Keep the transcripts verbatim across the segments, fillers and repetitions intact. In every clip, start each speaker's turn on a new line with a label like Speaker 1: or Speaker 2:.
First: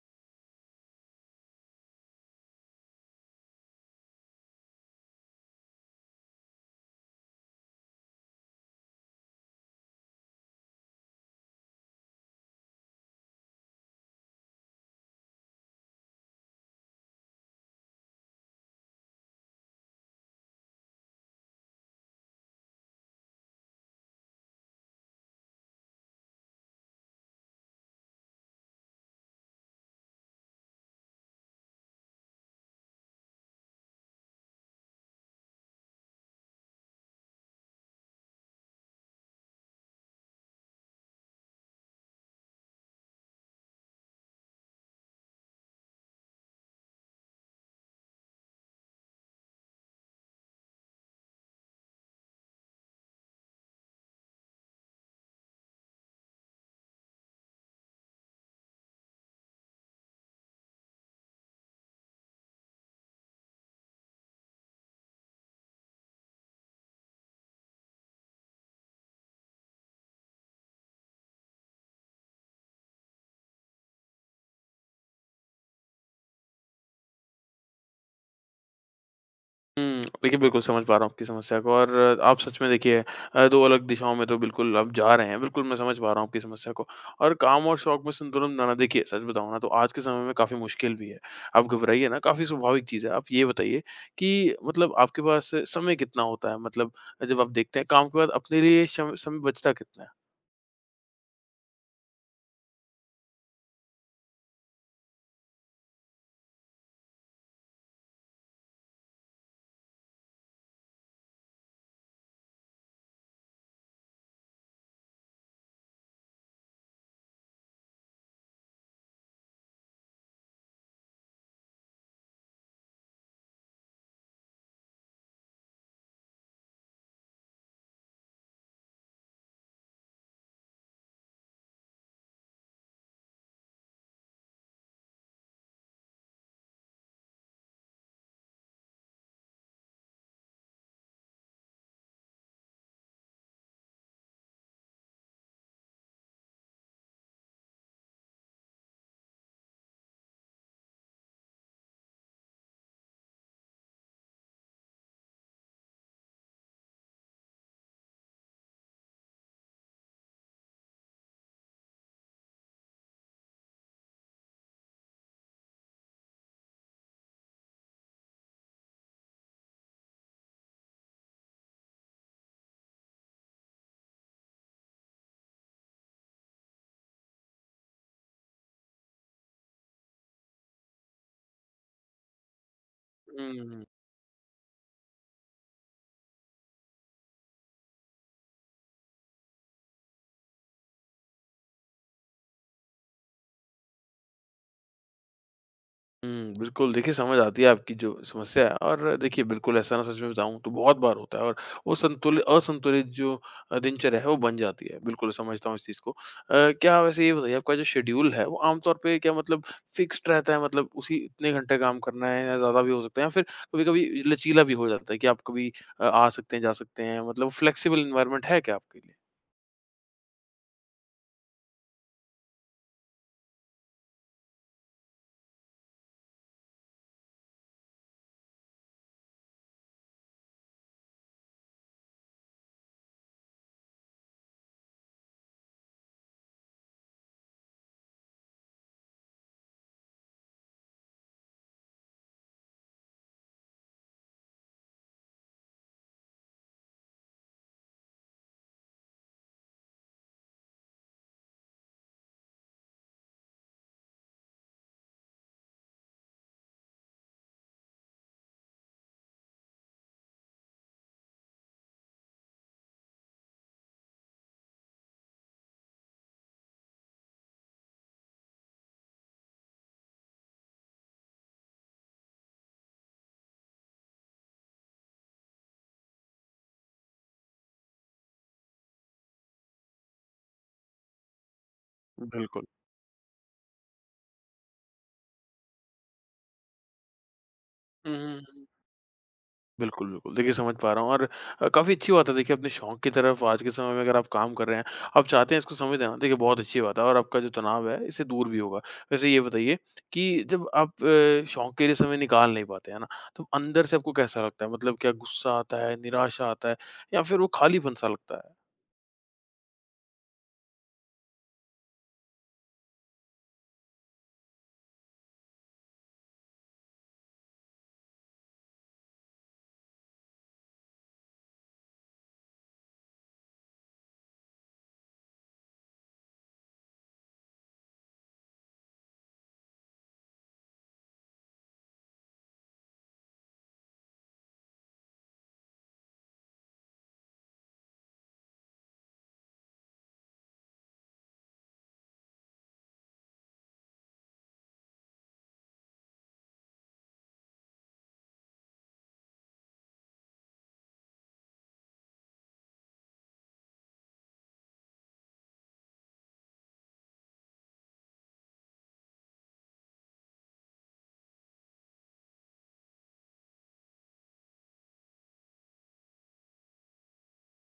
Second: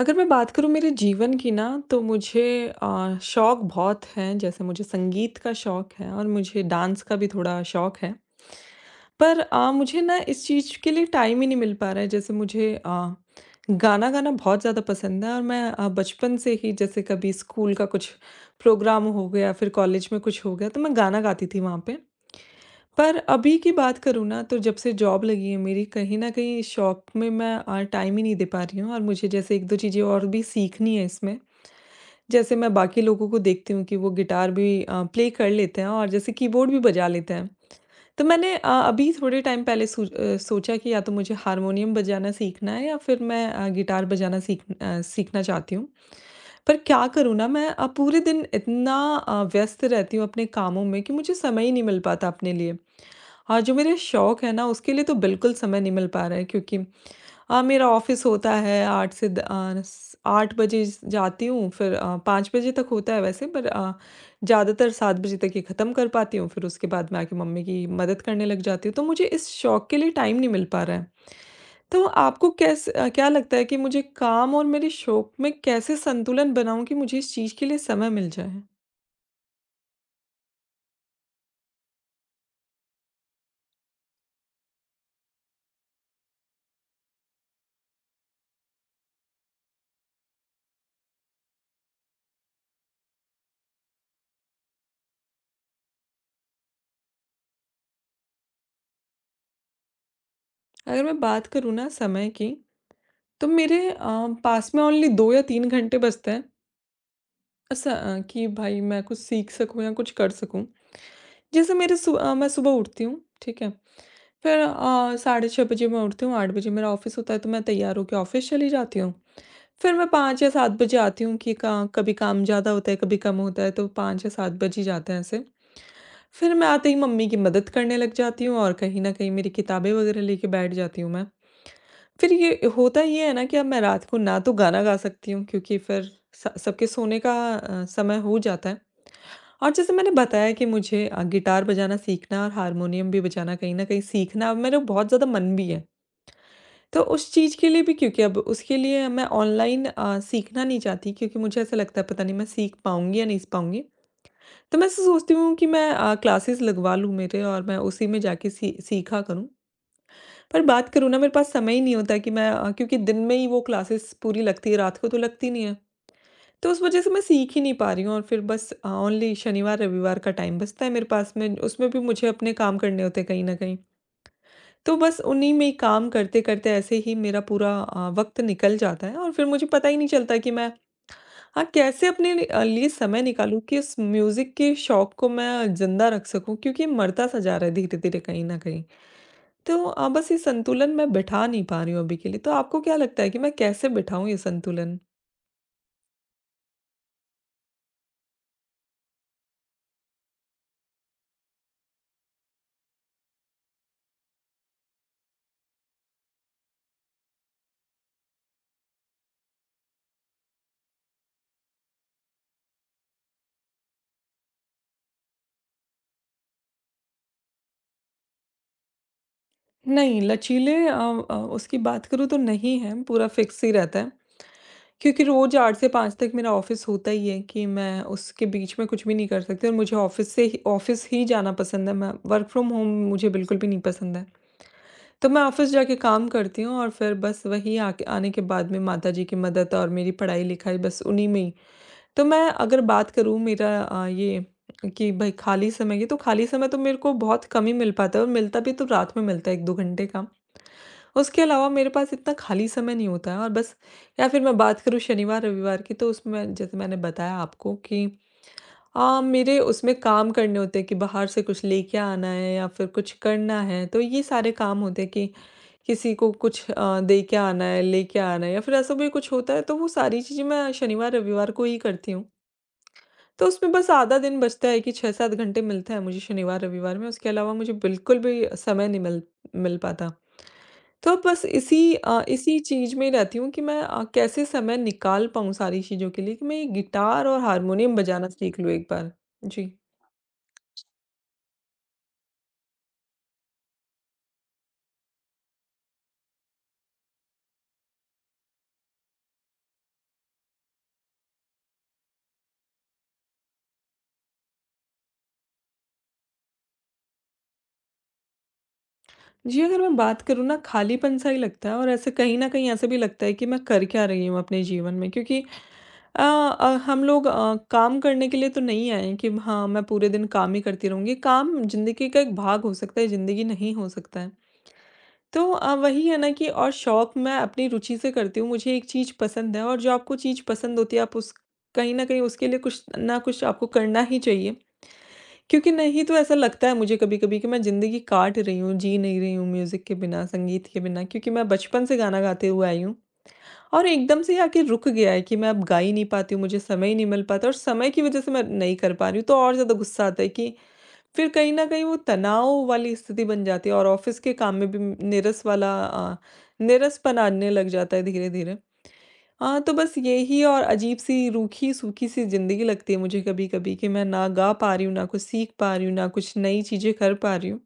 Speaker 1: अगर मैं बात करूँ मेरे जीवन की ना, तो मुझे अ, शौक बहुत हैं। जैसे मुझे संगीत का शौक है और मुझे डांस का भी थोड़ा शौक है। पर अ, मुझे ना इस चीज़ के लिए टाइम ही नहीं मिल पा रहा है। जैसे मुझे अ, गाना गाना बहुत ज़्यादा पसंद है और मैं अ, बचपन से ही जैसे कभी स्कूल का कुछ प्रोग्राम हो गया, फिर कॉलेज में कुछ हो गया, तो मैं गाना गाती थी वहाँ पे। पर अभी की बात करूँ ना, तो जब से जॉब लगी है मेरी, कहीं न कहीं इस शौक में मैं अ, टाइम ही नहीं दे पा रही हूँ और मुझे जैसे एक दो चीज़ें और भी सीखनी है इसमें। जैसे मैं बाकी लोगों को देखती हूँ कि वो गिटार भी अ, प्ले कर लेते हैं और जैसे कीबोर्ड भी बजा लेते हैं। तो मैंने अ, अभी थोड़े टाइम पहले सू अ, सोचा कि या तो मुझे हारमोनियम बजाना सीखना है या फिर मैं अ, गिटार बजाना सीख अ, सीखना चाहती हूँ। पर क्या करूँ ना, मैं अ, पूरे दिन इतना अ, व्यस्त रहती हूँ अपने कामों में कि मुझे समय ही नहीं मिल पाता अपने लिए। हाँ, जो मेरे शौक है ना, उसके लिए तो बिल्कुल समय नहीं मिल पा रहा है, क्योंकि अ, मेरा ऑफिस होता है आठ से द अ, स आठ बजे स जाती हूँ, फिर अ, पाँच बजे तक होता है वैसे, पर अ, ज़्यादातर सात बजे तक ही ख़त्म कर पाती हूँ। फिर उसके बाद मैं आके मम्मी की मदद करने लग जाती हूँ। तो मुझे इस शौक के लिए टाइम नहीं मिल पा रहा है। तो आपको कैस अ, क्या लगता है कि मुझे काम और मेरे शौक में कैसे संतुलन बनाऊँ कि मुझे इस चीज़ के लिए समय मिल जाए?
Speaker 2: हुँ, देखिए बिल्कुल समझ पा रहा हूँ आपकी समस्या को और आप सच में देखिए अ, दो अलग दिशाओं में तो बिल्कुल आप जा रहे हैं। बिल्कुल मैं समझ पा रहा हूँ आपकी समस्या को और काम और शौक में संतुलन बनाना देखिए सच बताऊँ ना तो आज के समय में काफ़ी मुश्किल भी है। आप घबराइए ना काफ़ी स्वाभाविक चीज़ है। आप ये बताइए कि मतलब आपके पास समय कितना होता है? मतलब जब आप देखते हैं काम के बाद अपने लिए शम समय बचता कितना है?
Speaker 1: अगर मैं बात करूँ ना समय की, तो मेरे अ, पास में ओनली दो या तीन घंटे बचते हैं ऐसा, अ, कि भाई मैं कुछ सीख सकूँ या कुछ कर सकूँ। जैसे मेरे सु अ, मैं सुबह उठती हूँ, ठीक है? फिर अ, साढ़े छह बजे मैं उठती हूँ, आठ बजे मेरा ऑफ़िस होता है, तो मैं तैयार होके ऑफ़िस चली जाती हूँ। फिर मैं पाँच या सात बजे आती हूँ कि का कभी काम ज़्यादा होता है, कभी कम होता है, तो पाँच या सात बज ही जाते हैं ऐसे। फिर मैं आते ही मम्मी की मदद करने लग जाती हूँ और कहीं न कहीं मेरी किताबें वग़ैरह लेके बैठ जाती हूँ मैं। फिर ये होता ये है ना कि अब मैं रात को ना तो गाना गा सकती हूँ, क्योंकि फिर स सबके सोने का अ, समय हो जाता है। और जैसे मैंने बताया कि मुझे अ, गिटार बजाना सीखना और हारमोनियम भी बजाना कहीं न कहीं सीखना अब मेरा बहुत ज़्यादा मन भी है। तो उस चीज़ के लिए भी, क्योंकि अब उसके लिए मैं ऑनलाइन अ, सीखना नहीं चाहती, क्योंकि मुझे ऐसा लगता है पता नहीं मैं सीख पाऊँगी या नहीं पाऊँगी। तो मैं ऐसा सोचती हूँ कि मैं अ, क्लासेस लगवा लूँ मेरे और मैं उसी में जाके सी सीखा करूँ। पर बात करूँ ना, मेरे पास समय ही नहीं होता कि मैं अ, क्योंकि दिन में ही वो क्लासेस पूरी लगती है, रात को तो लगती नहीं है। तो उस वज़ह से मैं सीख ही नहीं पा रही हूँ और फिर बस अ, ओनली शनिवार-रविवार का टाइम बचता है मेरे पास में, उसमें भी मुझे अपने काम करने होते हैं कहीं न कहीं। तो बस उन्हीं में ही काम करते-करते ऐसे ही मेरा पूरा अ, वक़्त निकल जाता है और फिर मुझे पता ही नहीं चलता कि मैं, हाँ, कैसे अपने लि अ, लिए समय
Speaker 2: हुँ,
Speaker 1: निकालूँ
Speaker 2: हुँ,
Speaker 1: कि
Speaker 2: हुँ।
Speaker 1: इस म्यूज़िक के शौक को मैं ज़िंदा रख सकूँ, क्योंकि ये मरता-सा जा रहा है धीरे-धीरे कहीं न कहीं। तो अ, बस ये संतुलन मैं बिठा नहीं पा रही हूँ अभी के लिए। तो आपको क्या लगता है कि मैं कैसे बिठाऊँ ये संतुलन?
Speaker 2: हुँ, बिल्कुल, देखिए समझ आती है आपकी जो समस्या है और देखिए बिल्कुल ऐसा ना सच में बताऊँ तो बहुत बार होता है और वो संतुल असंतुलित जो अ, दिनचर्या है वो बन जाती है। बिल्कुल समझता हूँ इस चीज़ को। अ, क्या वैसे ये बताइए आपका जो शेड्यूल है वो आमतौर पे क्या मतलब फिक्स्ड रहता है मतलब उसी इतने घंटे काम करना है या ज़्यादा भी हो सकता है या फिर कभी-कभी लचीला भी हो जाता है कि आप कभी अ, आ सकते हैं, जा सकते हैं मतलब फ्लेक्सिबल एनवायरनमेंट है क्या आपके लिए?
Speaker 1: नहीं, लचीले अ अ, उसकी बात करूँ तो नहीं है, पूरा फिक्स ही रहता है। क्योंकि रोज़ आठ से पाँच तक मेरा ऑफ़िस होता ही है, कि मैं उसके बीच में कुछ भी नहीं कर सकती, और मुझे ऑफ़िस से ही, ऑफ़िस ही जाना पसंद है, मैं वर्क फ्रॉम होम मुझे बिल्कुल भी नहीं पसंद है। तो मैं ऑफ़िस जाके काम करती हूँ और फिर बस वही आके, आने के बाद में माताजी की मदद और मेरी पढ़ाई-लिखाई, बस उन्हीं में ही। तो मैं अगर बात करूँ मेरा अ, ये, कि भाई खाली समय की, तो खाली समय तो मेरे को बहुत कम ही मिल पाता है और मिलता भी तो रात में मिलता है एक दो घंटे का। उसके अलावा मेरे पास इतना खाली समय नहीं होता है और बस, या फिर मैं बात करूँ शनिवार-रविवार की, तो उसमें जैसे मैंने बताया आपको, कि अ, मेरे उसमें काम करने होते हैं कि बाहर से कुछ लेके आना है या फिर कुछ करना है। तो ये सारे काम होते हैं कि किसी को कुछ अ, दे के आना है, लेके आना है, या फिर ऐसा भी कुछ होता है, तो वो सारी चीज़ें मैं शनिवार-रविवार को ही करती हूँ। तो उसमें बस आधा दिन बचता है कि छह सात घंटे मिलता है मुझे शनिवार-रविवार में, उसके अलावा मुझे बिल्कुल भी समय नहीं मिल मिल पाता। तो बस इसी अ, इसी
Speaker 2: बिल्कुल।
Speaker 1: चीज़ में रहती हूँ कि मैं अ, कैसे समय निकाल पाऊँ सारी चीज़ों के लिए, कि मैं ये गिटार और हारमोनियम
Speaker 2: हुँ,
Speaker 1: बजाना
Speaker 2: हुँ,
Speaker 1: सीख
Speaker 2: हुँ।
Speaker 1: लूँ एक बार। जी।
Speaker 2: बिल्कुल, बिल्कुल। देखिए समझ पा रहा हूँ और अ, काफ़ी अच्छी बात है देखिए अपने शौक की तरफ आज के समय में अगर आप काम कर रहे हैं, आप चाहते हैं इसको समय देना, देखिए बहुत अच्छी बात है और आपका जो तनाव है इससे दूर भी होगा। वैसे ये बताइए कि जब आप अ, शौक के लिए समय निकाल नहीं पाते, है ना? तो अंदर से आपको कैसा लगता है? मतलब क्या गुस्सा आता है, निराशा आता है या फिर वो खालीपन-सा लगता है?
Speaker 1: जी, अगर मैं बात करूँ ना, खालीपन-सा ही लगता है और ऐसे कहीं न कहीं ऐसा भी लगता है कि मैं कर क्या रही हूँ अपने जीवन में? क्योंकि अ अ, हम लोग अ, काम करने के लिए तो नहीं आए हैं कि हाँ, मैं पूरे दिन काम ही करती रहूँगी। काम ज़िंदगी का एक भाग हो सकता है, ज़िंदगी नहीं हो सकता है। तो अ, वही है ना कि और शौक मैं अपनी रुचि से करती हूँ, मुझे एक चीज़ पसंद है और जो आपको चीज़ पसंद होती है, आप उस कहीं न कहीं उसके लिए कुछ ना कुछ आपको करना ही चाहिए। क्योंकि नहीं तो ऐसा लगता है मुझे कभी-कभी कि मैं ज़िंदगी काट रही हूँ, जी नहीं रही हूँ म्यूज़िक के बिना, संगीत के बिना, क्योंकि मैं बचपन से गाना गाते हुए आई हूँ। और एकदम से ये आके रुक गया है कि मैं अब गा ही नहीं पाती हूँ, मुझे समय ही नहीं मिल पाता और समय की वज़ह से मैं नहीं कर पा रही हूँ, तो और ज़्यादा गुस्सा आता है कि फिर कहीं न कहीं वो तनाव वाली स्थिति बन जाती है और ऑफ़िस के काम में भी नीरस वाला अ, नीरसपन आने लग जाता है धीरे-धीरे। हाँ, तो बस यही, और अजीब-सी रूखी-सूखी-सी ज़िंदगी लगती है मुझे कभी-कभी कि मैं ना गा पा रही हूँ, ना कुछ सीख पा रही हूँ, ना कुछ नई चीज़ें कर पा रही हूँ।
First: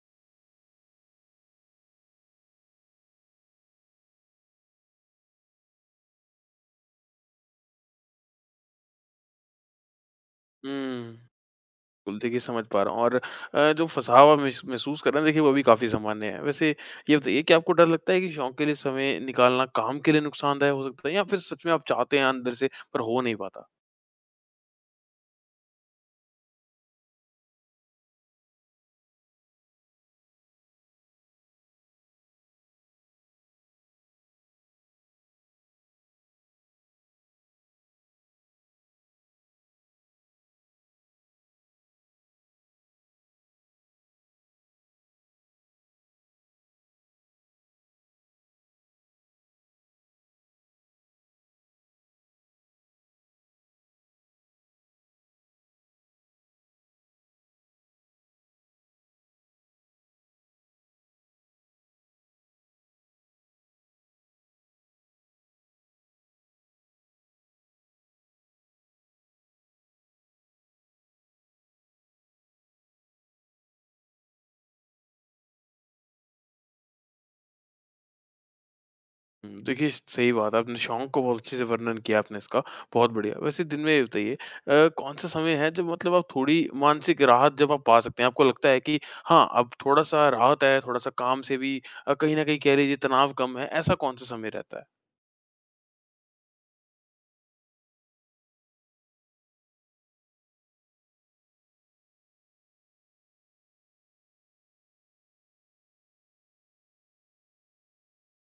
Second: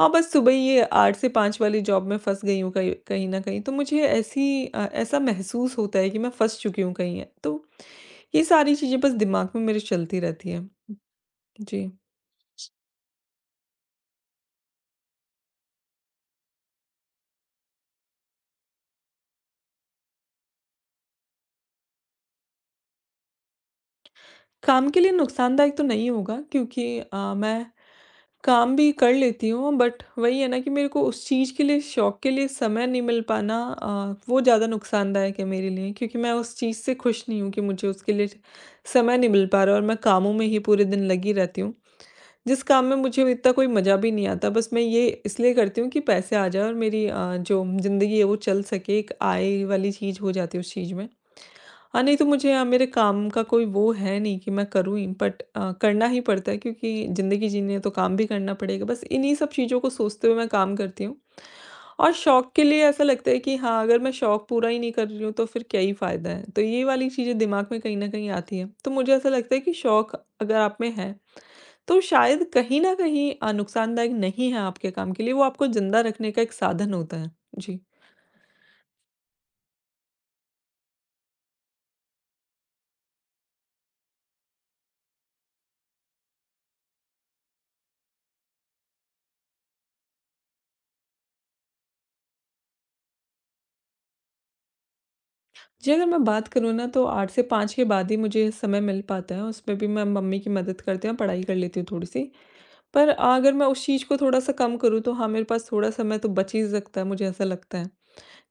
Speaker 1: हाँ, बस सुबह ये आठ से पाँच वाली जॉब में फँस गई हूँ कहीं कहीं न कहीं, तो मुझे ऐसी अ, ऐसा महसूस होता है कि मैं फँस चुकी हूँ कहीं है। तो ये सारी चीज़ें बस दिमाग में मेरे चलती रहती हैं।
Speaker 2: हुँ।
Speaker 1: जी।
Speaker 2: बिल्कुल, देखिए समझ पा रहा हूँ और अ, जो फँसावा महस महसूस कर रहे हैं देखिए वो भी काफ़ी सामान्य है। वैसे ये बताइए कि आपको डर लगता है कि शौक के लिए समय निकालना काम के लिए नुकसानदायक हो सकता है या फिर सच में आप चाहते हैं अंदर से पर हो नहीं पाता?
Speaker 1: काम के लिए नुकसानदायक तो नहीं होगा, क्योंकि अ, मैं काम भी कर लेती हूँ। बट वही है ना कि मेरे को उस चीज़ के लिए, शौक के लिए समय नहीं मिल पाना, अ, वो ज़्यादा नुकसानदायक है मेरे लिए, क्योंकि मैं उस चीज़ से खुश नहीं हूँ कि मुझे उसके लिए समय नहीं मिल पा रहा और मैं कामों में ही पूरे दिन लगी रहती हूँ। जिस काम में मुझे इतना कोई मज़ा भी नहीं आता, बस मैं ये इसलिए करती हूँ कि पैसे आ जाएँ और मेरी, अ, जो ज़िंदगी है वो चल सके, एक आय वाली चीज़ हो जाती है उस चीज़ में। हाँ, नहीं तो मुझे अ, मेरे काम का कोई वो है नहीं कि मैं करूँ ही, बट अ, करना ही पड़ता है, क्योंकि ज़िंदगी जीनी है तो काम भी करना पड़ेगा। बस इन्हीं सब चीज़ों को सोचते हुए मैं काम करती हूँ। और शौक के लिए ऐसा लगता है कि हाँ, अगर मैं शौक पूरा ही नहीं कर रही हूँ तो फिर क्या ही फ़ायदा है? तो ये वाली चीज़ें दिमाग में कहीं न कहीं आती हैं। तो मुझे ऐसा लगता है कि शौक अगर आप में है, तो शायद कहीं न कहीं अ, नुकसानदायक नहीं है आपके काम के लिए, वो आपको ज़िंदा रखने का एक साधन होता है। जी।
Speaker 2: हुँ, देखिए सही बात है आपने शौक को बहुत अच्छे से वर्णन किया आपने इसका, बहुत बढ़िया। वैसे दिन में ये बताइए अ, कौन-सा समय है जब मतलब आप थोड़ी मानसिक राहत जब आप पा सकते हैं? आपको लगता है कि हाँ, अब थोड़ा-सा राहत है, थोड़ा-सा काम से भी अ, कहीं न कहीं कह लीजिए तनाव कम है, ऐसा कौन-सा समय रहता है?
Speaker 1: जी, अगर मैं बात करूँ ना, तो आठ से पाँच के बाद ही मुझे समय मिल पाता है, उसमें भी मैं मम्मी की मदद करते हैं, पढ़ाई कर लेती हूँ थोड़ी-सी। पर अ, अगर मैं उस चीज़ को थोड़ा-सा कम करूँ तो हाँ, मेरे पास थोड़ा समय तो बच ही सकता है, मुझे ऐसा लगता है।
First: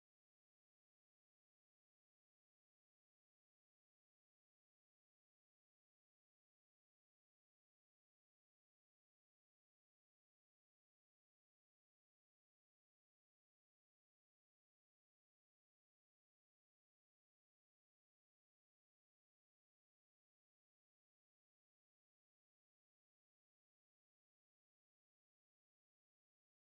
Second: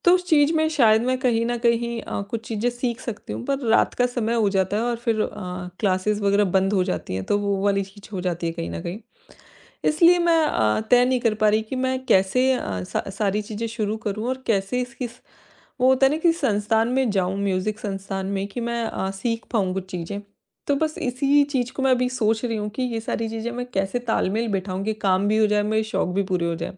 Speaker 1: तो उस चीज़ में शायद मैं कहीं न कहीं अ, कुछ चीज़ें सीख सकती हूँ, पर रात का समय हो जाता है और फिर अ, क्लासेस वग़ैरह बंद हो जाती हैं, तो वो वाली चीज़ हो जाती है कहीं न कहीं। इसलिए मैं अ, तय नहीं कर पा रही कि मैं कैसे अ, सा सारी चीज़ें शुरू करूँ और कैसे इसकी स वो होता है ना कि संस्थान में जाऊँ, म्यूज़िक संस्थान में, कि मैं अ, सीख पाऊँ कुछ चीज़ें। तो बस इसी चीज़ को मैं अभी सोच रही हूँ कि ये सारी चीज़ें मैं कैसे तालमेल बिठाऊँ कि काम भी हो जाए, मेरे शौक भी पूरे हो जाएँ।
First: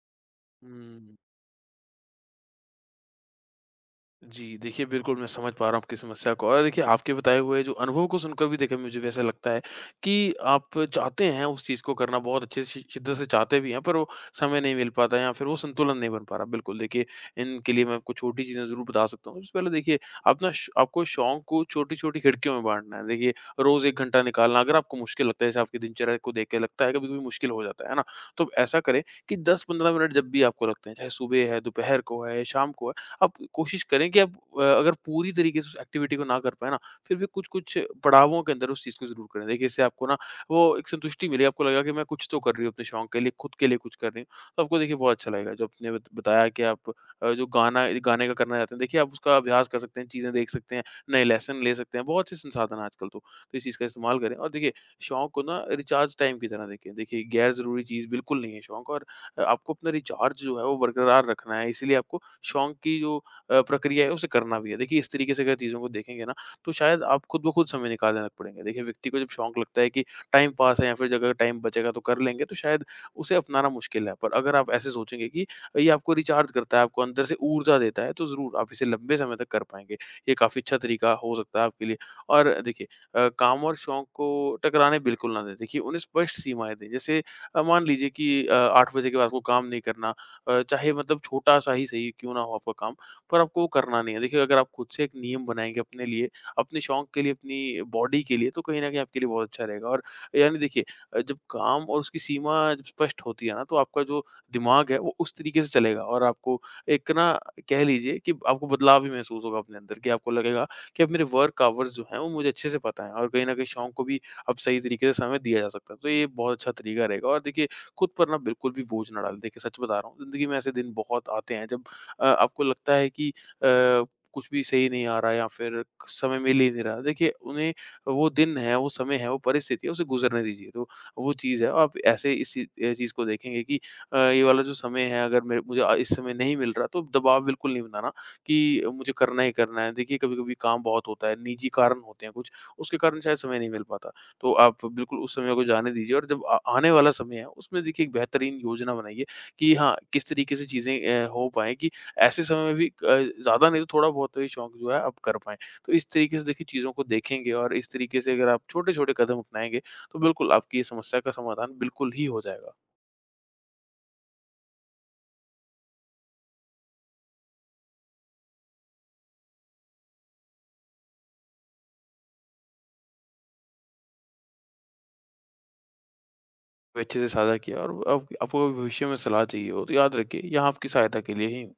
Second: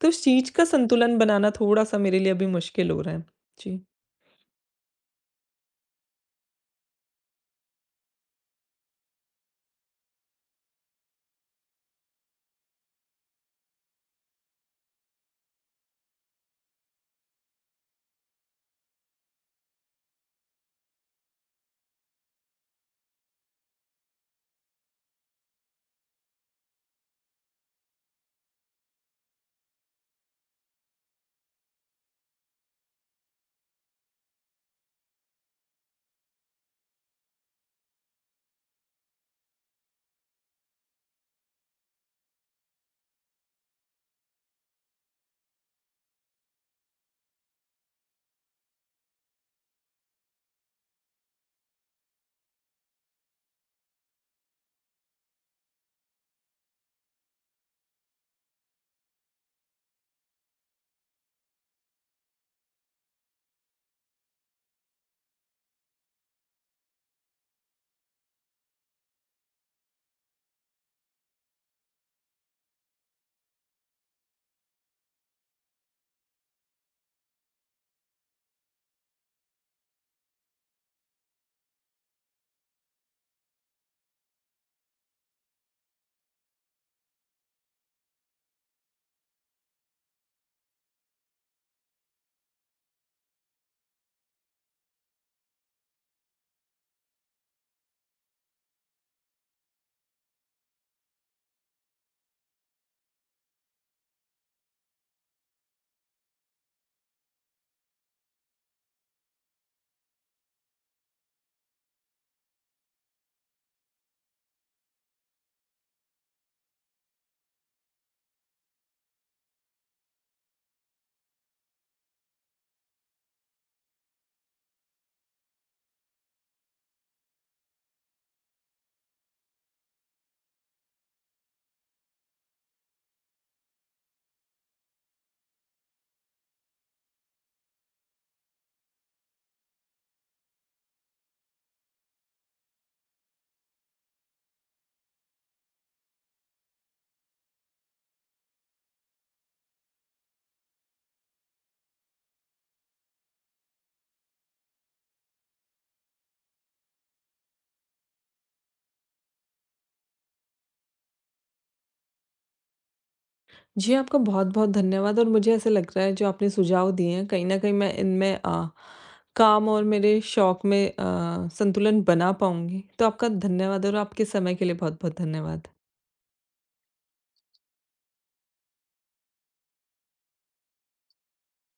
Speaker 1: तो उस चीज़ का
Speaker 2: हुँ।
Speaker 1: संतुलन बनाना थोड़ा-सा मेरे लिए अभी मुश्किल हो रहा है। जी।
Speaker 2: जी, देखिए बिल्कुल मैं समझ पा रहा हूँ आपकी समस्या को और देखिए आपके बताए हुए जो अनुभव को सुनकर भी देखिए मुझे भी ऐसा लगता है कि आप चाहते हैं उस चीज़ को करना बहुत अच्छे से शिद्दत से चाहते भी हैं पर वो समय नहीं मिल पाता या फिर वो संतुलन नहीं बन पा रहा। बिल्कुल देखिए इनके लिए मैं आपको छोटी चीज़ें ज़रूर बता सकता हूँ। सबसे पहले देखिए अपना श आपको शौक को छोटी-छोटी खिड़कियों में बाँटना है। देखिए रोज़ एक घंटा निकालना अगर आपको मुश्किल लगता है जैसे आपकी दिनचर्या को देख के लगता है कभी-कभी मुश्किल हो जाता है, है ना? तो ऐसा करें कि दस पंद्रह मिनट जब भी आपको लगते हैं चाहे सुबह है, दोपहर को है, शाम को है आप कोशिश करें कि आप अ, अगर पूरी तरीके से उस एक्टिविटी को ना कर पाए ना, फिर भी कुछ-कुछ पड़ावों के अंदर उस चीज़ को ज़रूर करें। देखिए, इससे आपको ना वो एक संतुष्टि मिलेगी, आपको लगेगा कि मैं कुछ तो कर रही हूँ अपने शौक के लिए, खुद के लिए कुछ कर रही हूँ। तो आपको देखिए बहुत अच्छा लगेगा। जो आपने बत बताया कि आप अ, जो गाना गाने का करना चाहते हैं, देखिए आप उसका अभ्यास कर सकते हैं, चीज़ें देख सकते हैं, नए लेसन ले सकते हैं, बहुत से संसाधन हैं आजकल तो। तो इस चीज़ का इस्तेमाल करें और देखिए, शौक को ना रिचार्ज टाइम की तरह देखें। देखिए, गैर ज़रूरी चीज़ बिल्कुल नहीं है शौक और आपको अपना रिचार्ज जो है वो बरकरार रखना है, इसीलिए आपको शौक की जो अ, प्रक्रिया है उसे करना भी है। देखिए इस तरीके से अगर चीज़ों को देखेंगे ना, तो शायद आप खुद ब खुद समय निकालने लग पड़ेंगे। देखिए व्यक्ति को जब शौक लगता है कि टाइम पास है या फिर अगर टाइम बचेगा तो कर लेंगे, तो शायद उसे अपनाना मुश्किल है। पर अगर आप ऐसे सोचेंगे कि ये आपको रिचार्ज करता है, आपको अंदर से ऊर्जा देता है, तो ज़रूर आप इसे लंबे समय तक कर पाएँगे। ये काफ़ी अच्छा तरीका हो सकता है आपके लिए। और देखिए अ, काम और शौक को टकराने बिल्कुल ना दें। देखिए उन्हें स्पष्ट सीमाएँ दें। जैसे अ, मान लीजिए कि अ, आठ बजे के बाद आपको काम नहीं करना अ, चाहे मतलब छोटा-सा ही सही क्यों ना हो आपका काम, पर आपको वो करना नहीं है। देखिए अगर आप खुद से एक नियम बनाएँगे अपने लिए, अपने शौक के लिए, अपनी बॉडी के लिए, तो कहीं न कहीं आपके लिए बहुत अच्छा रहेगा। और यानी देखिए अ, जब काम और उसकी सीमा जब स्पष्ट होती है ना, तो आपका जो दिमाग है वो उस तरीके से चलेगा और आपको एक ना कह लीजिए कि आपको बदलाव भी महसूस होगा अपने अंदर कि आपको लगेगा कि अब मेरे वर्क आवर्स जो हैं, वो मुझे अच्छे से पता है और कहीं न कहीं शौक को भी अब सही तरीके से समय दिया जा सकता है। तो ये बहुत अच्छा तरीका रहेगा और देखिए खुद पर ना बिल्कुल भी बोझ ना डालें। देखिए सच बता रहा हूँ, ज़िंदगी में ऐसे दिन बहुत आते हैं जब अ, आपको लगता है कि अ, कुछ भी सही नहीं आ रहा है या फिर समय मिल ही नहीं रहा। देखिए उन्हें वो दिन है, वो समय है, वो परिस्थिति है, उसे गुज़रने दीजिए। तो वो चीज़ है आप ऐसे इसी अ, चीज़ को देखेंगे कि अ, ये वाला जो समय है अगर मेरे मुझे अ, इस समय नहीं मिल रहा तो दबाव बिल्कुल नहीं बनाना कि मुझे करना ही करना है। देखिए कभी-कभी काम बहुत होता है, निजी कारण होते हैं कुछ, उसके कारण शायद समय नहीं मिल पाता। तो आप बिल्कुल उस समय को जाने दीजिए और जब आ आने वाला समय है, उसमें देखिए एक बेहतरीन योजना बनाइए कि हाँ, किस तरीके से चीज़ें अ, हो पाएँ कि ऐसे समय में भी अ, ज़्यादा नहीं तो थोड़ा बहुत तो ये शौक जो है आप कर पाएँ। तो इस तरीके से देखिए चीज़ों को देखेंगे और इस तरीके से अगर आप छोटे-छोटे कदम अपनाएँगे, तो बिल्कुल आपकी ये समस्या का समाधान बिल्कुल ही हो जाएगा।
Speaker 1: जी, आपका बहुत-बहुत धन्यवाद और मुझे ऐसा लग रहा है जो आपने सुझाव दिए हैं, कहीं न कहीं मैं इनमें अ, काम और मेरे शौक में अ, संतुलन बना पाऊँगी। तो आपका धन्यवाद और आपके समय के लिए बहुत-बहुत धन्यवाद।
Speaker 2: अच्छे से साझा किया और अब आपको भविष्य में सलाह चाहिए हो तो याद रखिए यहाँ आपकी सहायता के लिए ही हूँ।